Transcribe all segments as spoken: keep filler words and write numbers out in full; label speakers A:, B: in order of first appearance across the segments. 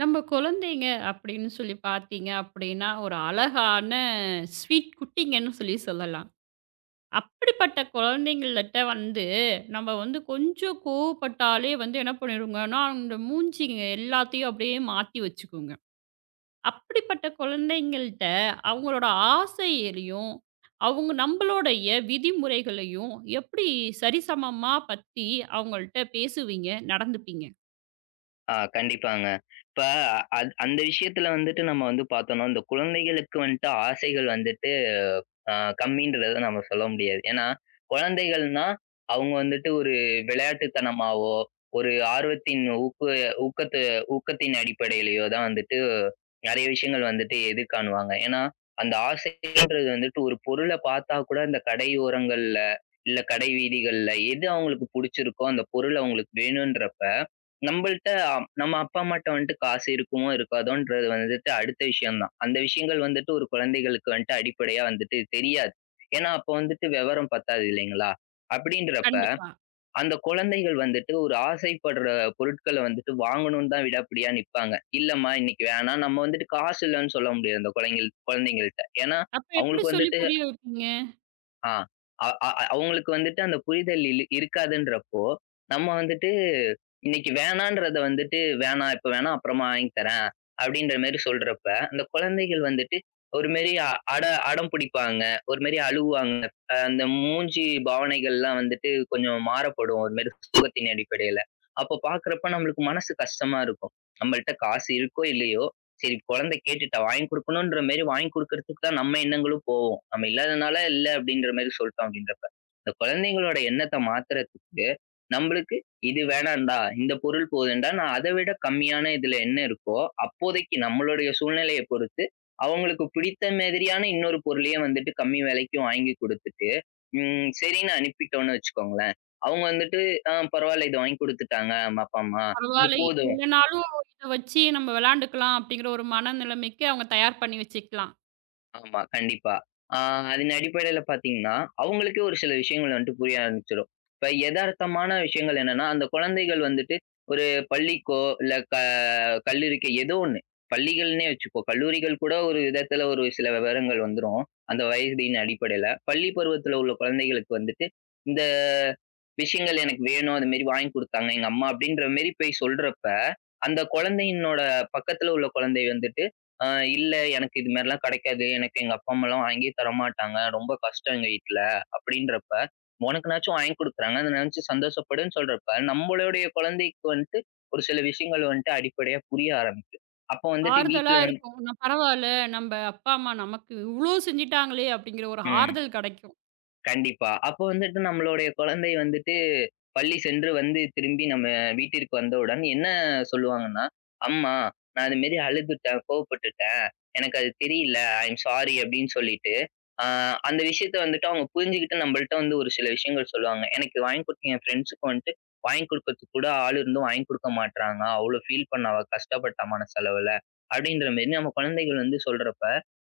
A: நம்ம குழந்தைங்க அப்படின்னு சொல்லி பார்த்தீங்க அப்படின்னா, ஒரு அழகான ஸ்வீட் குட்டிங்கன்னு சொல்லி சொல்லலாம். அப்படிப்பட்ட குழந்தைங்கள்ட்ட வந்து, நம்ம வந்து கொஞ்சம் கோவப்பட்டாலே வந்து என்ன பண்ணிருங்கன்னா, அந்த மூஞ்சிங்க எல்லாத்தையும் அப்படியே மாத்தி வச்சுக்குங்க. அப்படிப்பட்ட குழந்தைங்கள்ட்ட அவங்களோட ஆசைகளையும், அவங்க நம்மளுடைய விதிமுறைகளையும் எப்படி சரிசமமா பத்தி அவங்கள்ட்ட பேசுவீங்க, நடந்துப்பீங்க?
B: ஆ கண்டிப்பாங்க. இப்ப அந் அந்த விஷயத்துல வந்துட்டு நம்ம வந்து பார்த்தோம்னா, இந்த குழந்தைகளுக்கு வந்துட்டு ஆசைகள் வந்துட்டு அ கம்மின்றத நம்ம சொல்ல முடியாது. ஏன்னா, குழந்தைகள்னா அவங்க வந்துட்டு ஒரு விளையாட்டுத்தனமாவோ, ஒரு ஆர்வத்தின் ஊக்கு ஊக்கத்து ஊக்கத்தின் அடிப்படையிலயோ தான் வந்துட்டு நெறைய விஷயங்கள் வந்துட்டு எதிர்காணுவாங்க. ஏன்னா, அந்த ஆசைன்றது வந்துட்டு ஒரு பொருள பார்த்தா கூட அந்த கடையோரங்கள்ல, இல்ல கடை வீதிகள்ல எது அவங்களுக்கு புடிச்சிருக்கோ அந்த பொருள் அவங்களுக்கு வேணுன்றப்ப நம்பள்ட்ட நம்ம அப்பா அம்மாட்ட வந்துட்டு காசு இருக்குமோ இருக்காதோன்றது வந்துட்டு அடுத்த விஷயம் தான். அந்த விஷயங்கள் வந்துட்டு ஒரு குழந்தைகளுக்கு வந்துட்டு அடிப்படையா வந்துட்டு தெரியாது. ஏன்னா, அப்போ வந்துட்டு விவரம் பத்தாது இல்லைங்களா? அப்படின்றப்ப
A: கண்டிப்பா.
B: அந்த குழந்தைகள் வந்துட்டு ஒரு ஆசைப்படுற பொருட்கள வந்துட்டு வாங்கணும்னு தான் விடாப்பிடியா நிப்பாங்க. இல்லம்மா இன்னைக்கு வேணாம். நம்ம வந்துட்டு காசு இல்லன்னு சொல்ல முடியாது அந்த குழந்தைகள் குழந்தைங்கள்ட்ட. ஏன்னா,
A: அப்ப எப்படி
B: அவங்களுக்கு
A: சொல்லி
B: வந்துட்டு
A: புரிய வைப்பீங்க?
B: ஆ. அ அ அ- அவங்களுக்கு வந்துட்டு அந்த புரிதல் இல் இருக்காதுன்றப்போ, நம்ம வந்துட்டு இன்னைக்கு வேணான்றத வந்துட்டு, "வேணாம் இப்ப வேணாம், அப்புறமா வாங்கி தரேன்." அப்படின்ற மாரி சொல்றப்ப, அந்த குழந்தைகள் வந்துட்டு ஒரு மாரி அ அட அடம் பிடிப்பாங்க. ஒரு மாரி அழுவாங்க. அ அந்த மூஞ்சி பாவனைகள்லாம் வந்துட்டு கொஞ்சம் மாறப்படும். ஒரு மாரி சோகத்தின் அடிப்படையில. அப்ப பார்க்குறப்ப நம்மளுக்கு மனசு கஷ்டமா இருக்கும். நம்மள்ட்ட காசு இருக்கோ இல்லையோ, சரி குழந்தை கேட்டுட்டா வாங்கி குடுக்கணுன்ற மாரி வாங்கி குடுக்கறதுக்கு தான் நம்ம எண்ணங்களும் நம்ம இல்லாதனால இல்ல அப்படின்ற மாரி சொல்ட்டோம் அப்படின்றப்ப, இந்த குழந்தைங்களோட எண்ணத்த மாத்துறதுக்கு, நம்பளுக்கு இது வேணாம்டா, இந்த பொருள் போதும்டா, நான் அத விட கம்மியான இதுல என்ன இருக்கோ, அப்போதைக்கு நம்மளுடைய சூழ்நிலைய பொறுத்து, அவங்களுக்கு பிடித்த மாதிரியான இன்னொரு பொருளையும் வந்துட்டு கம்மி விலைக்கு வாங்கி குடுத்துட்டு, ம் சரின்னு அனுப்பிட்டோம்னு வச்சுக்கோங்களேன். அவங்க வந்துட்டு, "ஆ பரவால்ல. இத வாங்கி குடுத்துட்டாங்க, நம்ம அப்பா, அம்மா. இது
A: பரவால்ல. இது
B: போதும்."
A: இல்லனாலும் இத வச்சு நம்ம விளையாண்டுக்கலாம் அப்படிங்கிற ஒரு மனநிலைமைக்கு அவங்க தயார் பண்ணி வச்சுக்கலாம்.
B: ஆமா, கண்டிப்பா. ஆ அதன் அடிப்படையில பார்த்தீங்கன்னா, அவங்களுக்கே ஒரு சில விஷயங்கள் வந்துட்டு புரிய ஆரம்பிச்சுரும். இப்ப எதார்த்தமான விஷயங்கள் என்னன்னா, அந்த குழந்தைகள் வந்துட்டு ஒரு பள்ளிக்கோ, இல்ல க கல்லூரிக்கோ ஏதோ ஒண்ணு. பள்ளிகள்ன்னே வச்சுக்கோ. கல்லூரிகள் கூட ஒரு விதத்துல ஒரு சில விவரங்கள் வந்துரும். அந்த வயதின் அடிப்படையில. பள்ளி பருவத்துல உள்ள குழந்தைகளுக்கு வந்துட்டு, இந்த விஷயங்கள் எனக்கு வேணும். அது மாரி வாங்கி குடுத்தாங்க எங்க அம்மா அப்படின்ற மாரி போய் சொல்றப்ப, அந்த குழந்தையினோட பக்கத்துல உள்ள குழந்தை வந்துட்டு ஆ இல்ல எனக்கு இது மாரிலாம் கெடைக்காது. எனக்கு எங்க அப்பா, அம்மாலாம் வாங்கியே தரமாட்டாங்க. ரொம்ப கஷ்டம் எங்க வீட்ல. அப்படின்றப்ப, உனக்குனாச்சும் வாங்கி குடுக்குறாங்க. அத நெனச்சு சந்தோஷப்படுன்னு சொல்றப்ப, நம்மளுடைய குழந்தைக்கு வந்துட்டு ஒரு சில விஷயங்கள் வந்துட்டு அடிப்படையா புரிய ஆரம்பிக்கும். அப்போ வந்துட்டு
A: ஆறுதலா
B: வீட்ல வந்து
A: இருக்கும். நான் பரவால்ல, நம்ம அப்பா, அம்மா நமக்கு இவ்ளோ செஞ்சுட்டாங்களே அப்படிங்கிற ஒரு
B: ம். ம்.
A: ஆறுதல் கெடைக்கும்.
B: கண்டிப்பா. அப்போ வந்துட்டு நம்மளுடைய குழந்தை வந்துட்டு, பள்ளி சென்று வந்து திரும்பி நம்ம வீட்டிற்கு வந்தவுடன் என்ன சொல்லுவாங்கன்னா, "அம்மா, நான் இது மாரி அழுதுட்டேன், கோவப்பட்டுட்டேன். எனக்கு அது தெரியல. ஐ அம் சாரி" அப்படின்னு சொல்லிட்டு, அ அந்த விஷயத்த வந்துட்டு அவங்க புரிஞ்சுகிட்டு நம்மள்ட்ட வந்து ஒரு சில விஷயங்கள் சொல்லுவாங்க. எனக்கு இது வாங்கி குடுத்தீங்க என் ஃப்ரெண்ட்ஸுக்கு வந்துட்டு வாங்கி குடுக்கறதுக்கு கூட ஆள் இருந்தும் வாங்கி குடுக்க மாட்றாங்க. அவ்ளோ ஃபீல் பண்ணா அவ கஷ்டப்பட்டா மனசளவுல. அப்படின்ற மாரி நம்ம குழந்தைகள் வந்து சொல்றப்ப,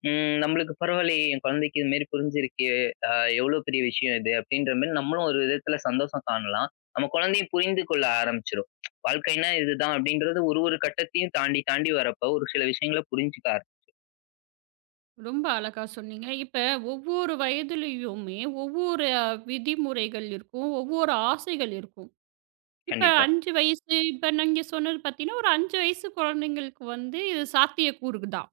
B: ம். நம்மளுக்கு பரவாயில்லையே! என் குழந்தைக்கு இது மாரி புரிஞ்சிருக்கு. அ எவ்ளோ பெரிய விஷயம் இது அப்படின்ற மாரி நம்மளும் ஒரு விதத்துல சந்தோஷம் காணலாம். நம்ம குழந்தையும் புரிந்து கொள்ள ஆரம்பிச்சுரும். வாழ்க்கைன்னா இதுதான் அப்படின்றது ஒரு ஒரு கட்டத்தையும் தாண்டி தாண்டி வரப்போ ஒரு சில விஷயங்கள புரிஞ்சுக்க ஆரம்பிக்கும்.
A: ரொம்ப அழகா சொன்னீங்க. இப்ப ஒவ்வொரு வயதிலயுமே ஒவ்வொரு அஹ், விதிமுறைகள் இருக்கும். ஒவ்வொரு ஆசைகள் இருக்கும். இப்ப
B: கண்டிப்பா.
A: ஐந்து வயசு, இப்ப நீங்க சொன்னது பார்த்தீங்கன்னா, ஒரு ஐந்து வயசு குழந்தைங்களுக்கு வந்து இது சாத்தியக்கூறு தான்.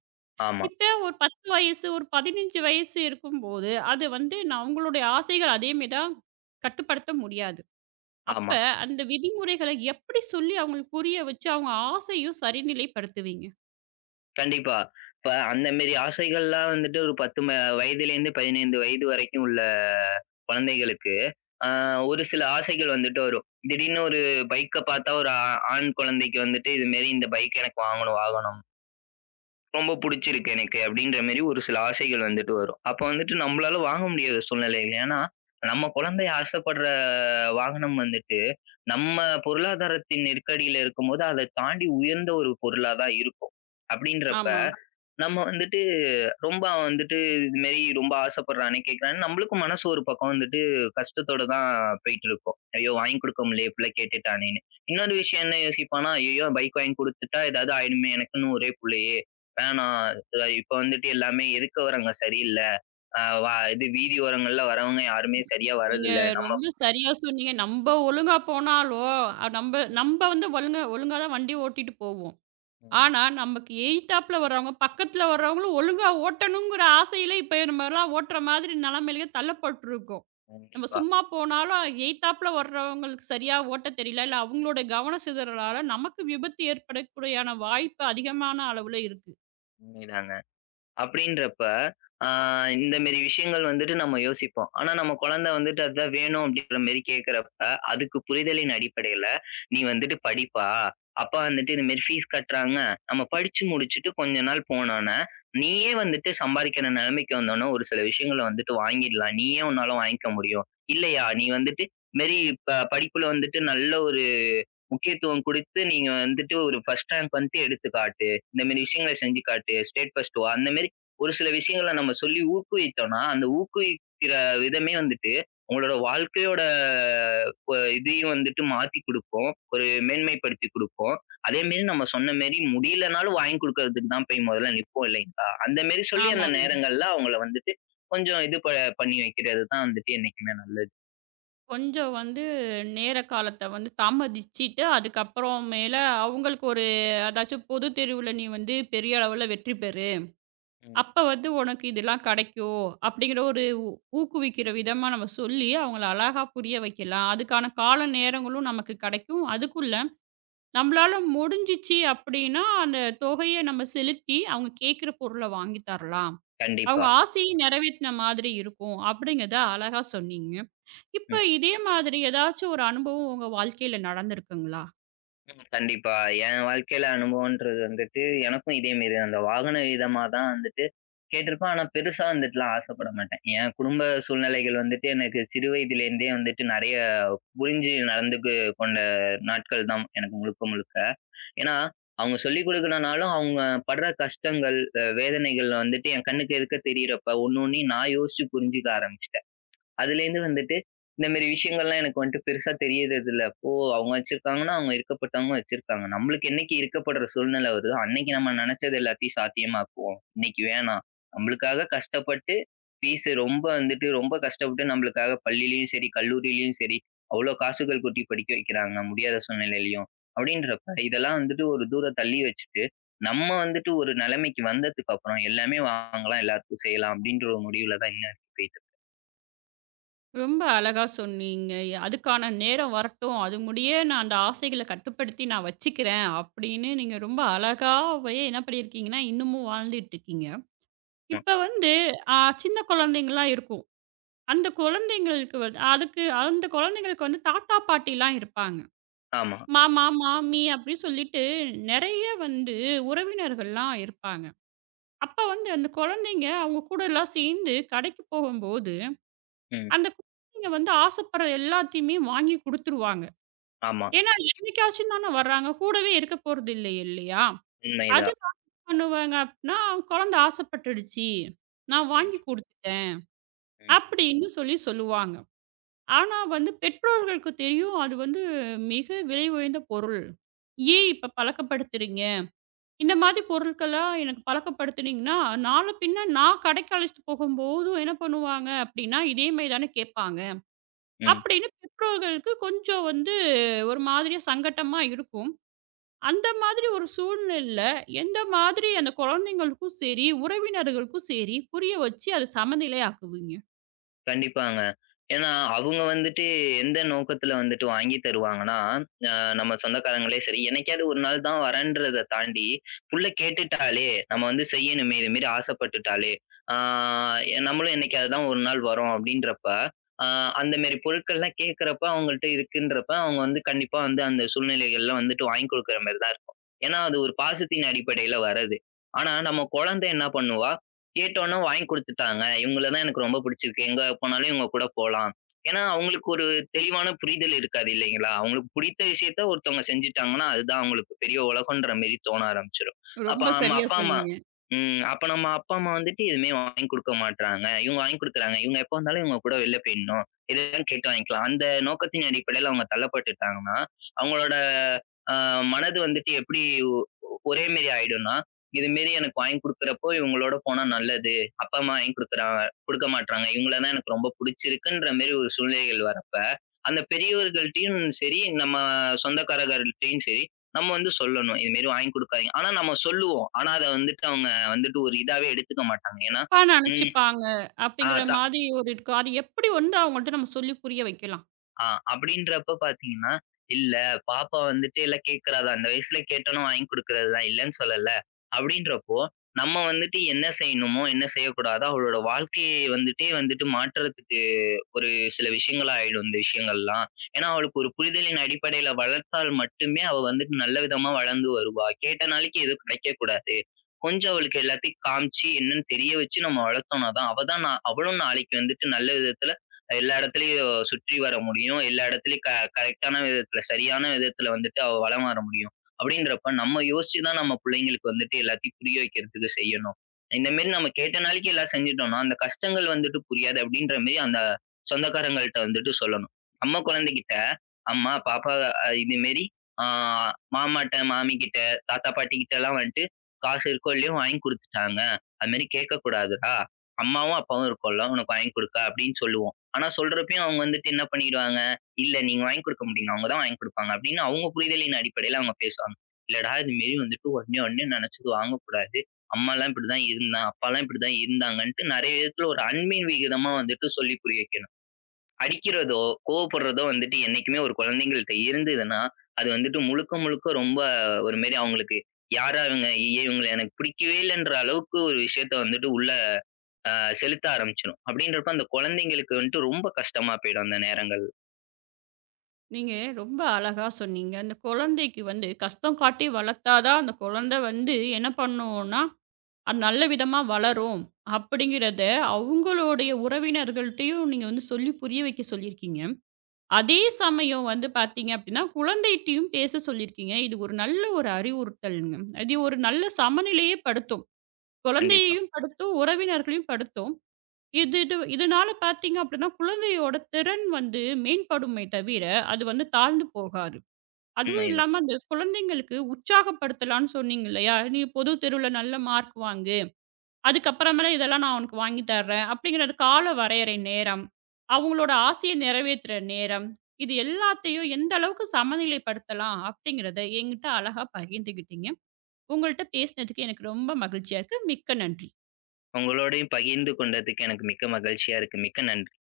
B: ஆமா,
A: இப்ப ஒரு பத்து வயசு, ஒரு பதினைந்து வயசு இருக்கும்போது, அது வந்து நான் அவங்களுடைய ஆசைகள் அதேமாரி தான் கட்டுப்படுத்த முடியாது. அப்ப
B: ஆமா.
A: அந்த விதிமுறைகள எப்படி சொல்லி அவங்களுக்கு புரிய வச்சு, அவங்க ஆசையும் சரிநிலைப்படுத்துவீங்க?
B: கண்டிப்பா. இப்ப அந்த மாரி ஆசைகள்லாம் வந்துட்டு ஒரு பத்து ம வயதிலேருந்து பதினைந்து வயது வரைக்கும் உள்ள குழந்தைகளுக்கு, அ ஒரு சில ஆசைகள் வந்துட்டு வரும். திடீர்னு ஒரு பைக்க பார்த்தா ஒரு ஆ ஆண் குழந்தைக்கு வந்துட்டு இது மாரி இந்த பைக் எனக்கு வாங்கணும், வாங்கணும். ரொம்ப புடிச்சிருக்கு எனக்கு அப்படின்ற மாரி ஒரு சில ஆசைகள் வந்துட்டு வரும். அப்ப வந்துட்டு நம்பளால வாங்க முடியாத சூழ்நிலைகள். ஏன்னா, நம்ம குழந்தை ஆசைப்படுற வாகனம் வந்துட்டு, நம்ம பொருளாதாரத்தின் நெருக்கடியில இருக்கும்போது, அத தாண்டி உயர்ந்த ஒரு பொருளா தான் இருக்கும். அப்படின்றப்ப,
A: ஆமா.
B: நம்ம வந்துட்டு ரொம்ப அவன் வந்துட்டு இது மாரி ரொம்ப ஆசைப்படுறானே, கேட்குறான்னு நம்மளுக்கும் மனசு ஒரு பக்கம் வந்துட்டு கஷ்டத்தோட தான் போயிட்டு இருக்கும். ஐயோ! வாங்கி கொடுக்க முடியலையே புள்ள கேட்டுட்டானேன்னு. இன்னொரு விஷயம் என்ன யோசிப்பான்னா, ஐயையோ! பைக் வாங்கி குடுத்துட்டா ஏதாவது ஆயிடுமே எனக்குன்னு ஒரே புள்ளையே. வேணாம் அ இப்ப வந்துட்டு எல்லாமே இருக்க வரவங்க சரியில்ல. அ வ இது வீதி ஓரங்கள்ல வரவங்க யாருமே சரியா
A: நீங்க
B: வரதில்ல. நம்ம
A: ரொம்ப சரியா சொன்னீங்க. நம்ப ஒழுங்கா போனாலோ, அ நம்ப நம்ப வந்து ஒழுங்கா ஒழுங்கா தான் வண்டி ஓட்டிட்டு போவோம்.
B: ம்.
A: ஆனா, நமக்கு எய்த்தாப்ல வர்றவங்க, பக்கத்துல வர்றவங்களும் ஒழுங்கா ஓட்டணுங்கிற ஆசையில இப்ப நம்மலாம் ஓட்டுற மாதிரி நிலைமையில தள்ளப்பட்டுருக்கோம். நம்ம
B: கண்டிப்பா.
A: சும்மா போனாலும் எய்த்தாப்புல வர்றவங்களுக்கு சரியா ஓட்ட தெரியல. இல்ல அவங்களோட கவன சிதறலால நமக்கு விபத்து ஏற்படக்கூடியான வாய்ப்பு அதிகமான அளவுல இருக்கு.
B: உண்மைதாங்க. அப்படின்றப்ப, ஆ இந்த மேரி விஷயங்கள் வந்துட்டு நம்ம யோசிப்போம். ஆனா நம்ம குழந்தை வந்துட்டு அதான் வேணும் அப்படின்ற மேரி கேட்கிறப்ப, அதுக்கு புரிதலின் அடிப்படையில, "நீ வந்துட்டு படிப்பா, அப்பா வந்துட்டு இந்த மேரி ஃபீஸ் கட்டுறாங்க. நம்ம படிச்சு முடிச்சுட்டு கொஞ்ச நாள் போனோன்ன, நீயே வந்துட்டு சம்பாதிக்கிற நிலைமைக்கு வந்தோன்ன ஒரு சில விஷயங்கள வந்துட்டு வாங்கிடலாம். நீயே உன்னால வாங்கிக்க முடியும். இல்லையா, நீ வந்துட்டு மேரி ப படிப்புல வந்துட்டு நல்ல ஒரு முக்கியத்துவம் குடுத்து நீங்க வந்துட்டு ஒரு ஃபர்ஸ்ட் ரேங்க் வந்துட்டு எடுத்து காட்டு. இந்த மாரி விஷயங்கள செஞ்சு காட்டு. ஸ்டேட் ஃபர்ஸ்ட் வா. அந்த மாரி ஒரு சில விஷயங்கள நம்ம சொல்லி ஊக்குவித்தோம்னா, அந்த ஊக்குவிக்கிற விதமே வந்துட்டு, உங்களோட வாழ்க்கையோட ப இதையும் வந்துட்டு மாத்தி குடுக்கும். ஒரு மேன்மைப்படுத்தி குடுக்கும். அதே மாரி நம்ம சொன்ன மாரி முடியலனாலும் வாங்கி குடுக்கறதுக்கு தான் போய் முதல்ல நிப்போம் இல்லைங்களா? அந்த மாரி சொல்லி அந்த
A: ஆமாங்க.
B: நேரங்கள்ல அவங்கள வந்துட்டு கொஞ்சம் இது ப பண்ணி வைக்கிறது தான் வந்துட்டு என்னைக்குமே நல்லது.
A: கொஞ்சம் வந்து நேர காலத்த வந்து தாமதிச்சுட்டு, அதுக்கப்புறம் மேல அவங்களுக்கு ஒரு அதாச்சும் பொது தேர்வுல நீ வந்து பெரிய அளவுல வெற்றி பெறு.
B: ம்.
A: அப்ப வந்து உனக்கு இதெல்லாம் கிடைக்கும். அப்படிங்கிற ஒரு ஊ ஊக்குவிக்கிற விதமா நம்ம சொல்லி அவங்கள அழகா புரிய வைக்கலாம். அதுக்கான கால நேரங்களும் நமக்கு கிடைக்கும். அதுக்குள்ள நம்மளால முடிஞ்சிச்சு அப்படின்னா, அந்த தொகைய நம்ம செலுத்தி, அவங்க கேட்கிற பொருள வாங்கி தரலாம். அவங்க
B: கண்டிப்பா.
A: ஆசைய நிறைவேத்தின மாதிரி இருக்கும். அப்படிங்கிறத அழகா சொன்னீங்க.
B: ம்.
A: இப்ப இதே மாதிரி ஏதாச்சும் ஒரு அனுபவம் உங்க வாழ்க்கையில நடந்திருக்குங்களா?
B: ம். கண்டிப்பா. என் வாழ்க்கையில அனுபவம்ன்றது வந்துட்டு, எனக்கும் இதே மாரி அந்த வாகன விதமா தான் வந்துட்டு கேட்டிருப்பேன். ஆனா பெருசா வந்துட்டுலாம் ஆசைப்பட மாட்டேன். என் குடும்ப சூழ்நிலைகள் வந்துட்டு எனக்கு சிறு வயதிலேருந்தே வந்துட்டு நெறைய புரிஞ்சு நடந்துக்கு கொண்ட நாட்கள் தான் எனக்கு முழுக்க முழுக்க. ஏன்னா, அவங்க சொல்லிக் குடுக்கலனாலும் அவங்க படுற கஷ்டங்கள், அ வேதனைகள் வந்துட்டு என் கண்ணுக்கு எதுக்க தெரியறப்ப ஒண்ணு ஒண்ணையும் நான் யோசிச்சு புரிஞ்சுக்க ஆரம்பிச்சுட்டேன். அதுலேருந்து வந்துட்டு, இந்த மாரி விஷயங்கள்லாம் எனக்கு வந்துட்டு பெருசா தெரியறதில்ல. ஓ! அவங்க வச்சிருக்காங்கன்னா, அவங்க இருக்கப்பட்டவங்க வச்சிருக்காங்க. நம்மளுக்கு என்னைக்கு இருக்கப்பட்ற சூழ்நிலை வருதோ, அன்னைக்கு நம்ம நெனச்சது எல்லாத்தையும் சாத்தியமாக்குவோம். இன்னைக்கு வேணாம். நம்மளுக்காக கஷ்டப்பட்டு ஃபீஸ் ரொம்ப வந்துட்டு ரொம்ப கஷ்டப்பட்டு நம்மளுக்காக பள்ளியிலயும் சரி, கல்லூரியிலயும் சரி, அவ்ளோ காசுகள் கொட்டி படிக்க வைக்கிறாங்க, முடியாத சூழ்நிலையிலயும். அப்படின்றப்ப, இதெல்லாம் வந்துட்டு ஒரு தூரம் தள்ளி வச்சுட்டு, நம்ம வந்துட்டு ஒரு நெலைமைக்கு வந்ததுக்கு அப்புறம் எல்லாமே வாங்கலாம், எல்லாருக்கும் செய்யலாம் அப்படின்ற ஒரு முடிவுல தான் இன்ன வரைக்கும் போயிட்டுருக்கோம்.
A: ரொம்ப அழகா சொன்னீங்க. "அதுக்கான நேரம் வரட்டும். அது முடிய நான் அந்த ஆசைகள கட்டுப்படுத்தி நான் வச்சுக்கிறேன்." அப்படின்னு நீங்க ரொம்ப அழகாவே என்ன பண்ணியிருக்கீங்கன்னா, இன்னமும் வாழ்ந்துட்டு இருக்கீங்க. இப்ப வந்து அ சின்ன குழந்தைங்கலாம் இருக்கும். அந்த குழந்தைங்களுக்கு வந்து அதுக்கு அந்த குழந்தைங்களுக்கு வந்து தாத்தா, பாட்டிலாம் இருப்பாங்க.
B: ஆமா.
A: மாமா, மாமி அப்படி சொல்லிட்டு நெறைய வந்து உறவினர்கள்லாம் இருப்பாங்க. அப்ப வந்து அந்த குழந்தைங்க அவங்க கூடலாம் சேர்ந்து கடைக்கு போகும்போது,
B: ம்.
A: அந்த குழந்தைங்க வந்து ஆசைப்படுற எல்லாத்தையுமே வாங்கி குடுத்துருவாங்க.
B: ஆமா.
A: ஏன்னா என்னைக்காச்சும் தானே வர்றாங்க. கூடவே இருக்க போறது இல்லை இல்லையா?
B: உண்மைதான்.
A: அதனால என்ன பண்ணுவாங்க அப்படின்னா, குழந்தை ஆசைப்பட்டுடுச்சு. நான்
B: ம்,
A: வாங்கி குடுத்துட்டேன்
B: ம்,
A: அப்படின்னு சொல்லி சொல்லுவாங்க. ஆனா வந்து பெற்றோர்களுக்கு தெரியும் அது வந்து மிக விலை உயர்ந்த பொருள். ஏன் இப்ப பழக்கப்படுத்துறீங்க? இந்த மாதிரி பொருட்கள்லாம் எனக்கு பழக்கப்படுத்துனீங்கன்னா, நாள பின்ன நான் கடைக்கு அழைச்சிட்டு போகும்போது என்ன பண்ணுவாங்க அப்படின்னா, இதே மாரி தானே கேட்பாங்க.
B: ம்.
A: அப்படின்னு பெற்றோர்களுக்கு கொஞ்சம் வந்து ஒரு மாதிரியா சங்கட்டமா இருக்கும். அந்த மாதிரி ஒரு சூழ்நிலையில எந்த மாதிரி அந்த குழந்தைங்களுக்கும் சரி, உறவினர்களுக்கும் சரி புரிய வச்சு அத சமநிலை ஆக்குவீங்க?
B: கண்டிப்பாங்க. ஏன்னா, அவங்க வந்துட்டு எந்த நோக்கத்துல வந்துட்டு வாங்கி தருவாங்கன்னா, அ நம்ம சொந்தக்காரங்களே சரி, என்னைக்காவது ஒரு நாள் தான் வரேன்றத தாண்டி, புள்ள கேட்டுட்டாளே! நம்ம வந்து செய்யணுமே! இது மாரி ஆசைப்பட்டுட்டாளே! ஆ நம்மளும் என்னைக்காவது தான் ஒரு நாள் வரோம் அப்டின்றப்ப, அ அந்த மாரி பொருட்கள்லாம் கேட்கறப்ப, அவங்கள்ட்ட இருக்குன்றப்ப, அவங்க வந்து கண்டிப்பா வந்து அந்த சூழ்நிலைகள்ல வந்துட்டு வாங்கி குடுக்குற மாரி தான் இருக்கும். ஏன்னா, அது ஒரு பாசத்தின் அடிப்படையில வர்றது. ஆனா, நம்ம குழந்தை என்ன பண்ணுவா? கேட்டோனே வாங்கி குடுத்துட்டாங்க. இவங்கள தான் எனக்கு ரொம்ப புடிச்சிருக்கு. எங்க போனாலும் இவங்க கூட போலாம். ஏன்னா, அவங்களுக்கு ஒரு தெளிவான புரிதல் இருக்காது இல்லைங்களா? அவங்களுக்கு புடித்த விஷயத்த ஒருத்தவங்க செஞ்சுட்டாங்கன்னா, அதுதான் அவங்களுக்கு பெரிய உலகம்ன்ற மாரி தோண ஆரம்பிச்சுரும். அப்ப
A: ரொம்ப
B: நம்ம
A: சரியா
B: அப்பா, அம்மா
A: சொன்னீங்க.
B: ம். அப்ப நம்ம அப்பா, அம்மா வந்துட்டு எதுவுமே வாங்கி குடுக்க மாட்றாங்க. இவங்க வாங்கி குடுக்குறாங்க. இவங்க எப்ப வந்தாலும் இவங்க கூட வெளில போயிடணும். எதுனாலும் கேட்டு வாங்கிக்கலாம். அந்த நோக்கத்தின் அடிப்படையில அவங்க தள்ளப்பட்டுட்டாங்கன்னா, அவங்களோட அ மனது வந்துட்டு எப்படி ஒரே மாரி ஆயிடும்னா, இது மாரி எனக்கு வாங்கி குடுக்குறப்போ இவங்களோட போனா நல்லது. அப்பா, அம்மா வாங்கி குடுக்குறாங்க குடுக்க மாட்றாங்க. இவங்கள தான் எனக்கு ரொம்ப புடிச்சிருக்குன்ற மாரி ஒரு சூழ்நிலைகள் வரப்ப, அந்த பெரியவர்கள்ட்டயும் சரி, நம்ம சொந்தக்காரர்கள்ட்டயும் சரி, நம்ம வந்து சொல்லணும். இது மாரி வாங்கி குடுக்காதீங்க. ஆனா நம்ம சொல்லுவோம். ஆனா அத வந்துட்டு அவங்க வந்துட்டு ஒரு இதாவே எடுத்துக்க மாட்டாங்க. ஏன்னா,
A: தப்பா
B: ம்,
A: நெனச்சுப்பாங்க.
B: ஆ
A: அப்படிங்கிற
B: த
A: மாதிரி ஒரு இருக்கு. அது எப்படி வந்து அவங்கள்ட்ட நம்ம சொல்லி புரிய வைக்கலாம்?
B: ஆ அப்படின்றப்ப பார்த்தீங்கன்னா, இல்ல பாப்பா வந்துட்டு எல்லாம் கேட்கிறா தான். அந்த வயசுல கேட்டோனே வாங்கி குடுக்குறது தான், இல்லன்னு சொல்லல. அப்படின்றப்போ, நம்ம வந்துட்டு என்ன செய்யணுமோ, என்ன செய்யக்கூடாதோ அவளோட வாழ்க்கைய வந்துட்டே வந்துட்டு மாற்றத்துக்கு ஒரு சில விஷயங்களா ஆயிடும் இந்த விஷயங்கள்லாம். ஏன்னா, அவளுக்கு ஒரு புரிதலின் அடிப்படையில வளர்த்தால் மட்டுமே அவ வந்துட்டு நல்ல விதமா வளர்ந்து வருவா. கேட்ட நாளைக்கு எதுவும் கிடைக்கக்கூடாது. கொஞ்சம் அவளுக்கு எல்லாத்தையும் காமிச்சு என்னன்னு தெரிய வச்சு நம்ம வளர்த்தோம்னா தான், அவ தான் நா அவளும் நாளைக்கு வந்துட்டு நல்ல விதத்துல எல்லா இடத்துலயும் சுற்றி வர முடியும். எல்லா இடத்துலயும் க கரெக்ட்டான விதத்துல, சரியான விதத்துல வந்துட்டு அவ வலம் வர முடியும். அப்படின்றப்ப நம்ம யோசிச்சு தான் நம்ம புள்ளைங்களுக்கு வந்துட்டு எல்லாத்தையும் புரிய வைக்கிறதுக்கு செய்யணும். இந்த மாரி நம்ம கேட்ட நாளைக்கு எல்லாம் செஞ்சுட்டோம்னா, அந்த கஷ்டங்கள் வந்துட்டு புரியாது அப்படின்ற மாரி அந்த சொந்தக்காரங்கள்ட்ட வந்துட்டு சொல்லணும். நம்ம குழந்தைகிட்ட, அம்மா, பாப்பா அ இது மாரி ஆ மாமாட்ட, மாமிகிட்ட, தாத்தா, பாட்டிகிட்டலாம் வந்துட்டு காசு இருக்கோ இல்லையோ வாங்கி குடுத்துட்டாங்க. அது மாரி கேட்கக்கூடாதுடா. அம்மாவும், அப்பாவும் இருக்கோம்ல உனக்கு வாங்கி குடுக்க அப்படின்னு சொல்லுவோம். ஆனா சொல்றப்பயும் அவங்க வந்துட்டு என்ன பண்ணிடுவாங்க, "இல்ல நீங்க வாங்கி குடுக்க மாட்டீங்க. அவங்க தான் வாங்கி குடுப்பாங்க." அப்படின்னு அவங்க புரிதலின் அடிப்படையில அவங்க பேசுவாங்க. இல்லடா இது மாரி வந்துட்டு உடனே உடனே நினைச்சது வாங்கக்கூடாது. அம்மாலாம் இப்படிதான் இருந்தா, அப்பாலாம் இப்படிதான் இருந்தாங்கன்ட்டு நெறைய விதத்துல ஒரு அன்பின் விகிதமா வந்துட்டு சொல்லி புரிய வைக்கணும். அடிக்கிறதோ, கோவப்படுறதோ வந்துட்டு என்னைக்குமே ஒரு குழந்தைங்கள்ட்ட இருந்ததுன்னா, அது வந்துட்டு முழுக்க முழுக்க ரொம்ப ஒரு மாரி அவங்களுக்கு யாரா இவங்க? ஐய்யய்ய! இவங்கள எனக்கு பிடிக்கவே இல்லன்ற அளவுக்கு ஒரு விஷயத்த வந்துட்டு உள்ள அ செலுத்த ஆரம்பிச்சுரும். அப்படின்றப்ப அந்த குழந்தைங்களுக்கு வந்துட்டு ரொம்ப கஷ்டமா போயிடும் அந்த நேரங்கள்.
A: நீங்க ரொம்ப அழகா சொன்னீங்க. அந்த குழந்தைக்கு வந்து கஷ்டம் காட்டி வளர்த்தா தான், அந்த குழந்தை வந்து என்ன பண்ணும்னா, அது நல்ல விதமா வளரும். அப்படிங்கிறத அவங்களுடைய உறவினர்கள்ட்டயும் நீங்க வந்து சொல்லி புரிய வைக்க சொல்லியிருக்கீங்க. அதே சமயம் வந்து பார்த்தீங்க அப்படின்னா, குழந்தைட்டயும் பேச சொல்லியிருக்கீங்க. இது ஒரு நல்ல ஒரு அறிவுறுத்தல்ங்க. இது ஒரு நல்ல சமநிலையே படுத்தும்.
B: கண்டிப்பா.
A: குழந்தையையும் படுத்தும், உறவினர்களையும் படுத்தும். இது இது இதனால பார்த்தீங்க அப்படின்னா, குழந்தையோட திறன் வந்து மேம்படுமே தவிர, அது வந்து தாழ்ந்து போகாது. அதுவும்
B: உண்மைதான்.
A: இல்லாம அந்த குழந்தைங்களுக்கு உற்சாகப்படுத்தலான்னு சொன்னீங்க இல்லையா? "நீ பொது தேர்வுல நல்ல மார்க் வாங்கு. அதுக்கப்புறமேல இதெல்லாம் நான் உனக்கு வாங்கி தர்றேன்." அப்படிங்கிற கால வரையறை நேரம், அவங்களோட ஆசைய நிறைவேத்துற நேரம், இது எல்லாத்தையும் எந்த அளவுக்கு சமநிலைப்படுத்தலாம் அப்படிங்கிறத என்கிட்ட அழகா பகிர்ந்துக்கிட்டீங்க. உங்கள்ட்ட பேசினதுக்கு எனக்கு ரொம்ப மகிழ்ச்சியா இருக்கு. மிக்க நன்றி.
B: உங்களோடையும் பகிர்ந்து கொண்டதுக்கு எனக்கு மிக்க மகிழ்ச்சியா இருக்கு. மிக்க நன்றி.